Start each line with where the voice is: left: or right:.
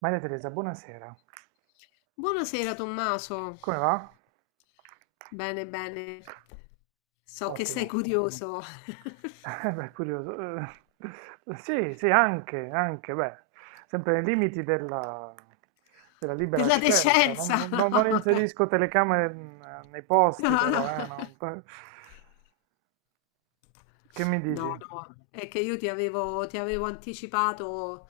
right: Maria Teresa, buonasera.
left: Buonasera Tommaso,
right: Come va?
left: bene bene, so che sei
right: Ottimo.
left: curioso
right: Beh, curioso. Sì, sì, anche, beh, sempre nei limiti della libera
left: della
right: scelta.
left: decenza.
right: Non inserisco telecamere nei
left: No,
right: posti,
left: no.
right: però, Che mi
left: No,
right: dici?
left: no, è che io ti avevo anticipato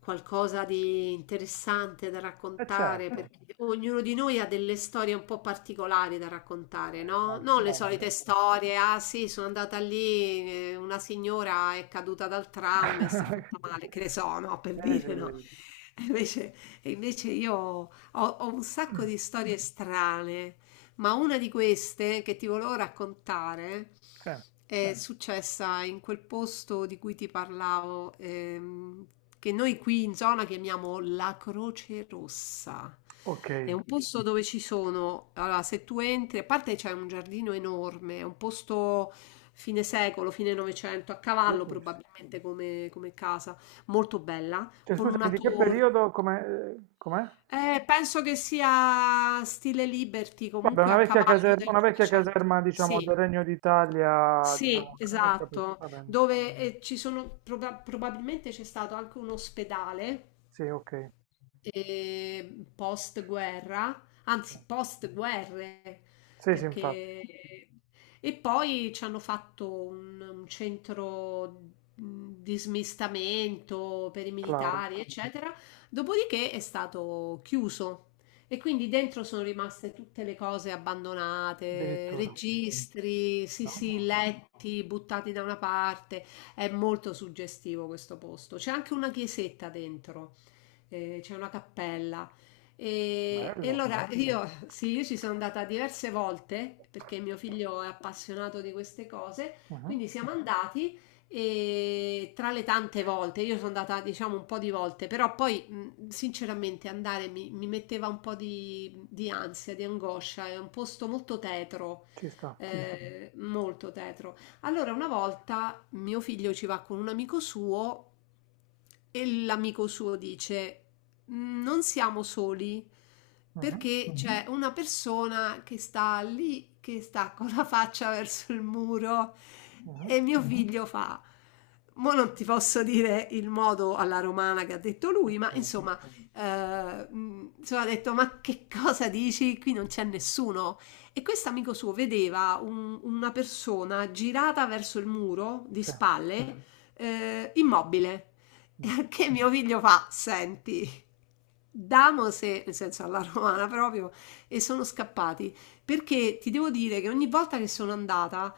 left: qualcosa di interessante da raccontare,
right: Certo,
left: perché ognuno di noi ha delle storie un po' particolari da raccontare, no? Non le solite
right: molte.
left: storie, ah sì, sono andata lì, una signora è caduta dal tram e si è fatta male, che ne so, no? Per
right: Sì,
left: dire,
right: sì,
left: no?
right: sì.
left: E Invece, e invece io ho un sacco
right: Mm,
left: di storie strane, ma una di queste che ti volevo raccontare
right: sì.
left: è successa in quel posto di cui ti parlavo, che noi qui in zona chiamiamo la Croce Rossa.
right: Ok,
left: È un posto dove ci sono, allora se tu entri, a parte c'è un giardino enorme, è un posto fine secolo, fine Novecento, a cavallo
right: Ficus.
left: probabilmente come, come casa, molto bella,
right: Cioè,
left: con
right: scusami,
left: una
right: di che
left: torre.
right: periodo, com'è?
left: Penso che sia stile Liberty,
right: Vabbè,
left: comunque a cavallo del
right: una vecchia
left: Novecento.
right: caserma, diciamo, del
left: Sì,
right: Regno d'Italia,
left: sì,
right: diciamo, ho capito,
left: esatto.
right: va bene.
left: Dove ci sono, probabilmente c'è stato anche un ospedale
right: Sì, ok.
left: post-guerra, anzi post-guerre,
right: Sì, sì, infatti,
left: perché... E poi ci hanno fatto un centro di smistamento per i
right: claro,
left: militari, eccetera. Dopodiché è stato chiuso. E quindi dentro sono rimaste tutte le cose abbandonate,
right: addirittura.
left: registri, sì sì,
right: No,
left: letti buttati da una parte. È molto suggestivo questo posto. C'è anche una chiesetta dentro, c'è una cappella. E
right: bello.
left: allora Bello. Io, sì, io ci sono andata diverse volte perché mio figlio è appassionato di queste cose.
right: Mhm.
left: Quindi siamo andati e tra le tante volte, io sono andata diciamo un po' di volte, però poi sinceramente andare mi, mi metteva un po' di ansia, di angoscia, è un posto molto tetro,
right: Ci sta.
left: molto tetro. Allora una volta mio figlio ci va con un amico suo e l'amico suo dice non siamo soli
right: Mhm,
left: perché c'è una persona che sta lì, che sta con la faccia verso il muro
right: mhm,
left: e mio figlio fa. Mo non ti posso dire il modo alla romana che ha detto lui,
right: ok,
left: ma insomma, insomma, ha detto: Ma che cosa dici? Qui non c'è nessuno. E questo amico suo vedeva una persona girata verso il muro di
right: sì,
left: spalle, immobile.
right: mm.
left: Che mio figlio fa: Senti, Damose, nel senso alla romana proprio, e sono scappati. Perché ti devo dire che ogni volta che sono andata,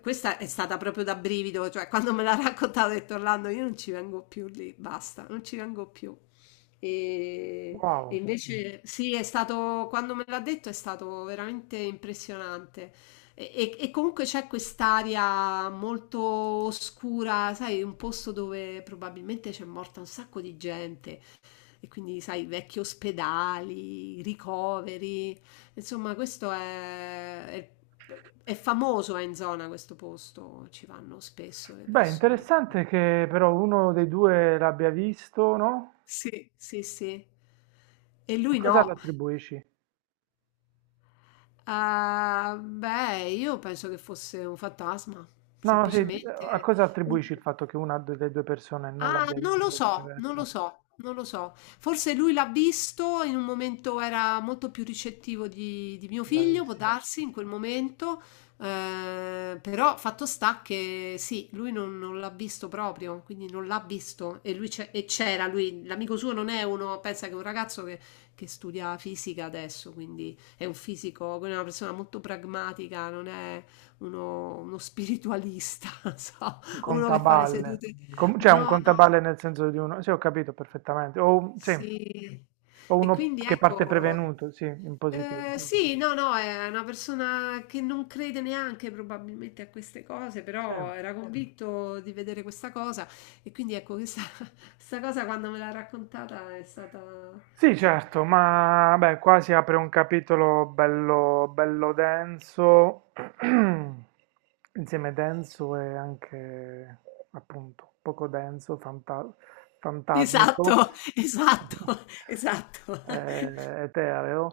left: questa è stata proprio da brivido, cioè quando me l'ha raccontata ho detto Orlando, io non ci vengo più lì, basta, non ci vengo più. E, e
right: Wow.
left: invece sì, è stato, quando me l'ha detto è stato veramente impressionante. E, e comunque c'è quest'aria molto oscura, sai, un posto dove probabilmente c'è morta un sacco di gente. E quindi, sai, vecchi ospedali, ricoveri. Insomma, questo è famoso in zona questo posto, ci vanno spesso le
right: Beh,
left: persone.
right: interessante che però uno dei due l'abbia visto, no?
left: Sì, sì, sì. E
right: A
left: lui
right: cosa lo
left: no.
right: attribuisci?
left: Ah, beh, io penso che fosse un fantasma,
right: No, no, sì, di- A
left: semplicemente.
right: cosa attribuisci il fatto che una delle due persone non
left: Ah,
right: l'abbia
left: non lo
right: visto o
left: so, non
right: viceversa?
left: lo so, non lo so. Forse lui l'ha visto, in un momento era molto più ricettivo di mio figlio, può
right: Bravissimo.
left: darsi, in quel momento, però fatto sta che sì, lui non, non l'ha visto proprio, quindi non l'ha visto e e c'era, lui, l'amico suo non è uno, pensa che è un ragazzo che studia fisica adesso, quindi è un fisico, quindi è una persona molto pragmatica, non è uno, uno spiritualista, so.
right: Un
left: Uno che fa le
right: contaballe.
left: sedute
right: Cioè un
left: no, no,
right: contaballe nel senso di uno... Sì, ho capito perfettamente. O, un- sì.
left: sì.
right: O
left: E
right: uno
left: quindi
right: che parte
left: ecco
right: prevenuto, sì, in positivo. Mm.
left: sì, no, no, è una persona che non crede neanche probabilmente a queste cose,
right: Sì.
left: però era convinto di vedere questa cosa e quindi ecco questa, questa cosa quando me l'ha raccontata è stata...
right: Sì, certo, ma beh, qua si apre un capitolo bello, bello denso, insieme denso e anche appunto poco denso, fantasmico
left: Esatto, esatto, esatto.
right: etereo.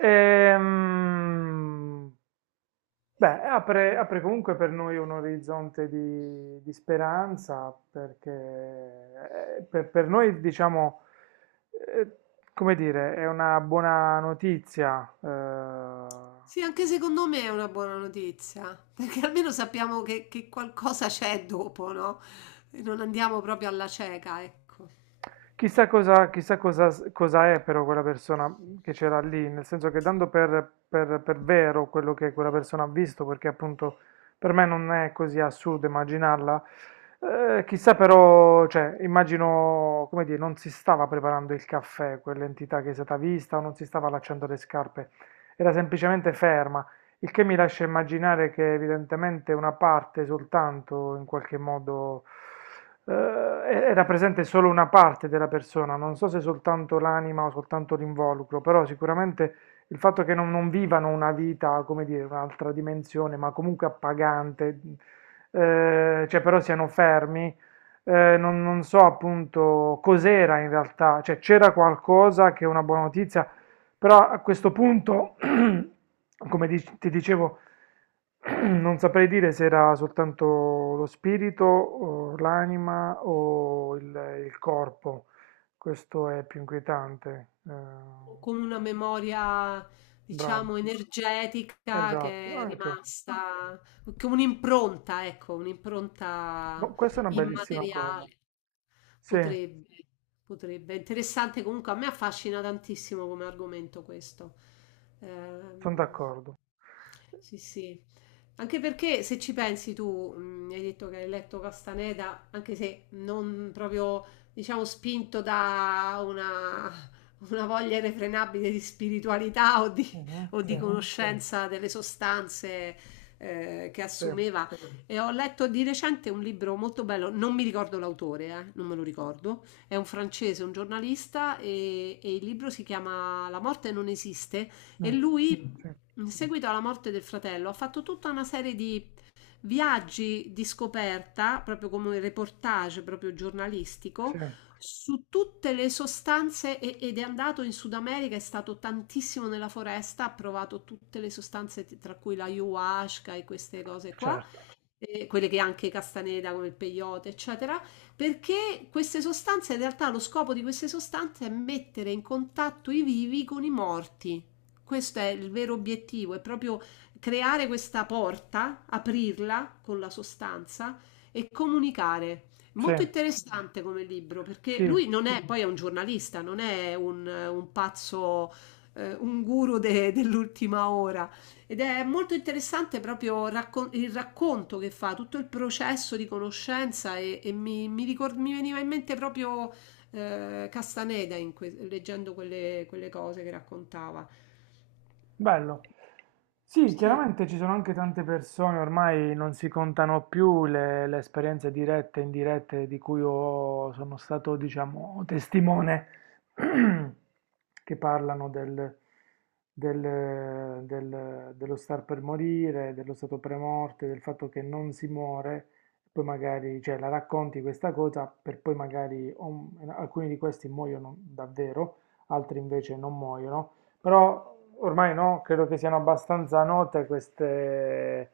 right: Ehm, Beh, apre comunque per noi un orizzonte di speranza, perché per noi, diciamo, eh, come dire, è una buona notizia.
left: Sì, anche secondo me è una buona notizia, perché almeno sappiamo che qualcosa c'è dopo, no? E non andiamo proprio alla cieca, ecco.
right: Chissà cosa, cosa è però quella persona che c'era lì, nel senso che dando per vero quello che quella persona ha visto, perché appunto per me non è così assurdo immaginarla, chissà però, cioè, immagino, come dire, non si stava preparando il caffè, quell'entità che è stata vista, o non si stava allacciando le scarpe, era semplicemente ferma. Il che mi lascia immaginare che evidentemente una parte soltanto, in qualche modo, era presente solo una parte della persona, non so se soltanto l'anima o soltanto l'involucro, però sicuramente il fatto che non vivano una vita, come dire, un'altra dimensione, ma comunque appagante, cioè però siano fermi, non so appunto cos'era in realtà, cioè c'era qualcosa che è una buona notizia, però a questo punto, ti dicevo, non saprei dire se era soltanto lo spirito, o l'anima il corpo. Questo è più inquietante.
left: O Con una memoria,
right: Bravo,
left: diciamo, energetica
right: esatto,
left: che è
right: anche.
left: rimasta, con un'impronta, ecco, un'impronta
right: Boh, questa è una bellissima cosa.
left: immateriale.
right: Sì,
left: Potrebbe, potrebbe. Interessante comunque, a me affascina tantissimo come argomento questo.
right: sono
left: Ehm,
right: d'accordo.
left: sì, sì. Anche perché se ci pensi tu, hai detto che hai letto Castaneda, anche se non proprio, diciamo, spinto da una voglia irrefrenabile di spiritualità
right: Mhm,
left: o
right: sì,
left: di conoscenza delle sostanze che
right: sì,
left: assumeva. E ho letto di recente un libro molto bello, non mi ricordo l'autore, non me lo ricordo, è un francese, un giornalista e il libro si chiama La morte non esiste
right: mm,
left: e lui,
right: sì,
left: in seguito alla morte del fratello, ha fatto tutta una serie di viaggi di scoperta, proprio come un reportage proprio
right: sì,
left: giornalistico, su tutte le sostanze ed è andato in Sud America, è stato tantissimo nella foresta, ha provato tutte le sostanze tra cui la ayahuasca e queste cose qua
right: certo,
left: quelle che anche Castaneda, come il peyote, eccetera, perché queste sostanze, in realtà lo scopo di queste sostanze è mettere in contatto i vivi con i morti. Questo è il vero obiettivo, è proprio creare questa porta, aprirla con la sostanza e comunicare.
right: sì,
left: Molto interessante come libro, perché
right: sì.
left: lui non è, poi è un giornalista, non è un pazzo, un guru dell'ultima ora ed è molto interessante proprio il racconto che fa, tutto il processo di conoscenza e mi veniva in mente proprio Castaneda in leggendo quelle, quelle cose che raccontava.
right: Bello. Sì,
left: Sì,
right: chiaramente ci sono anche tante persone, ormai non si contano più le esperienze dirette e indirette di cui sono stato, diciamo, testimone, che parlano dello star per morire, dello stato premorte, del fatto che non si muore, poi magari, cioè, la racconti questa cosa per poi magari alcuni di questi muoiono davvero, altri invece non muoiono. Però ormai no, credo che siano abbastanza note queste,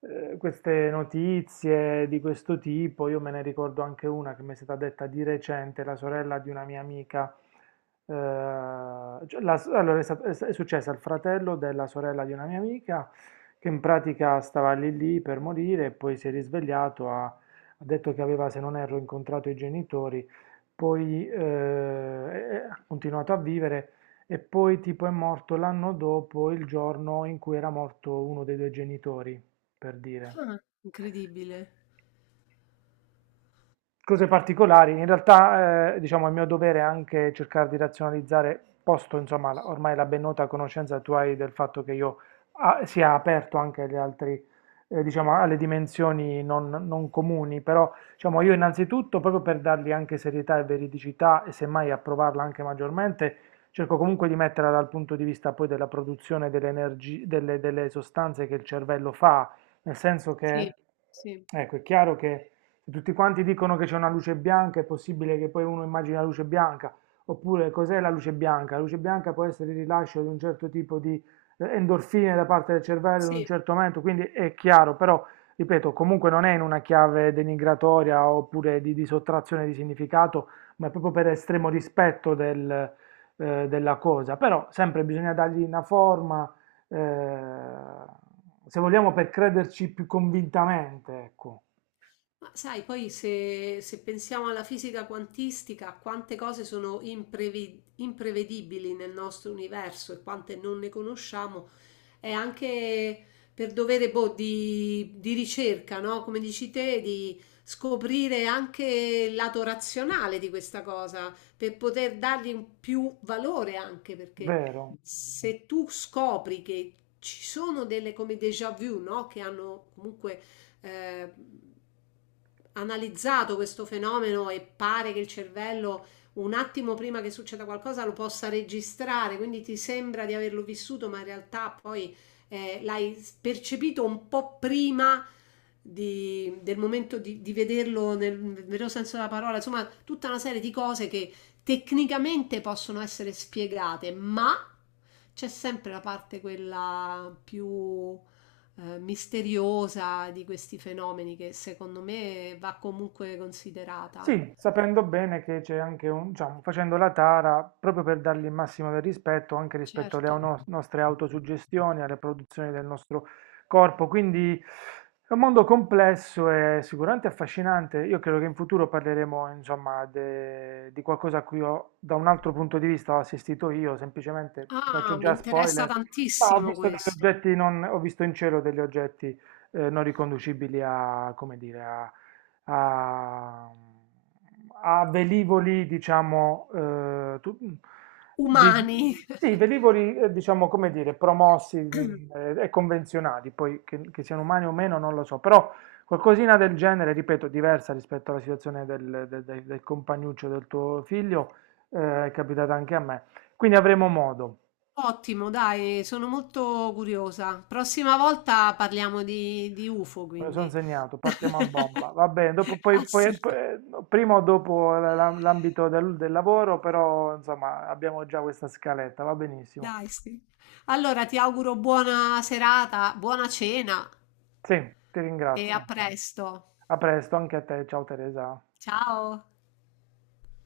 right: queste notizie di questo tipo. Io me ne ricordo anche una che mi è stata detta di recente, la sorella di una mia amica. Cioè, la- allora è, stat- è s- è successo al fratello della sorella di una mia amica che in pratica stava lì lì per morire e poi si è risvegliato, ha detto che aveva, se non erro, incontrato i genitori, poi ha continuato a vivere. E poi tipo è morto l'anno dopo il giorno in cui era morto uno dei due genitori, per dire.
left: Ah, incredibile.
right: Cose particolari. In realtà, diciamo, è mio dovere è anche cercare di razionalizzare, posto, insomma, ormai la ben nota conoscenza tu hai del fatto che io sia aperto anche agli altri, diciamo, alle dimensioni non comuni, però, diciamo, io innanzitutto, proprio per dargli anche serietà e veridicità e semmai approvarla anche maggiormente, cerco comunque di metterla dal punto di vista poi della produzione delle, delle sostanze che il cervello fa, nel senso che,
left: Sì, sì.
right: ecco, è chiaro che se tutti quanti dicono che c'è una luce bianca, è possibile che poi uno immagini la luce bianca, oppure cos'è la luce bianca? La luce bianca può essere il rilascio di un certo tipo di endorfine da parte del cervello in un certo momento, quindi è chiaro, però ripeto, comunque non è in una chiave denigratoria oppure di sottrazione di significato, ma è proprio per estremo rispetto del, della cosa, però sempre bisogna dargli una forma, eh, se vogliamo, per crederci più convintamente, ecco,
left: Ma sai, poi se, se pensiamo alla fisica quantistica, quante cose sono imprevedibili nel nostro universo e quante non ne conosciamo, è anche per dovere boh, di ricerca, no? Come dici te, di scoprire anche il lato razionale di questa cosa, per poter dargli un più valore anche, perché
right: vero?
left: se tu scopri che ci sono delle come déjà vu, no? Che hanno comunque eh, analizzato questo fenomeno e pare che il cervello un attimo prima che succeda qualcosa lo possa registrare, quindi ti sembra di averlo vissuto, ma in realtà poi l'hai percepito un po' prima del momento di vederlo nel vero senso della parola, insomma, tutta una serie di cose che tecnicamente possono essere spiegate, ma c'è sempre la parte quella più misteriosa di questi fenomeni che secondo me va comunque considerata.
right: Sì, sapendo bene che c'è anche un, diciamo, facendo la tara, proprio per dargli il massimo del rispetto, anche rispetto alle
left: Certo.
right: nostre autosuggestioni, alle produzioni del nostro corpo. Quindi è un mondo complesso e sicuramente affascinante. Io credo che in futuro parleremo, insomma, di qualcosa a cui ho, da un altro punto di vista ho assistito io, semplicemente ti
left: Ah,
right: faccio
left: mi
right: già
left: interessa
right: spoiler, ma ho
left: tantissimo
right: visto degli
left: questo.
right: oggetti non, ho visto in cielo degli oggetti non riconducibili a, come dire, a, a velivoli, diciamo,
left: Umani.
right: velivoli, diciamo, come dire, promossi e convenzionali, poi che siano umani o meno non lo so, però qualcosina del genere, ripeto, diversa rispetto alla situazione del compagnuccio del tuo figlio, è capitata anche a me. Quindi avremo modo.
left: Ottimo, dai, sono molto curiosa. Prossima volta parliamo di UFO,
right: Me lo sono
left: quindi.
right: segnato, partiamo a bomba. Va bene, dopo,
left: Assolutamente.
right: prima o dopo l'ambito del, del lavoro, però insomma abbiamo già questa scaletta, va benissimo.
left: Dai, sì. Allora, ti auguro buona serata, buona cena
right: Sì, ti
left: e a
right: ringrazio.
left: presto.
right: A presto anche a te, ciao Teresa.
left: Ciao.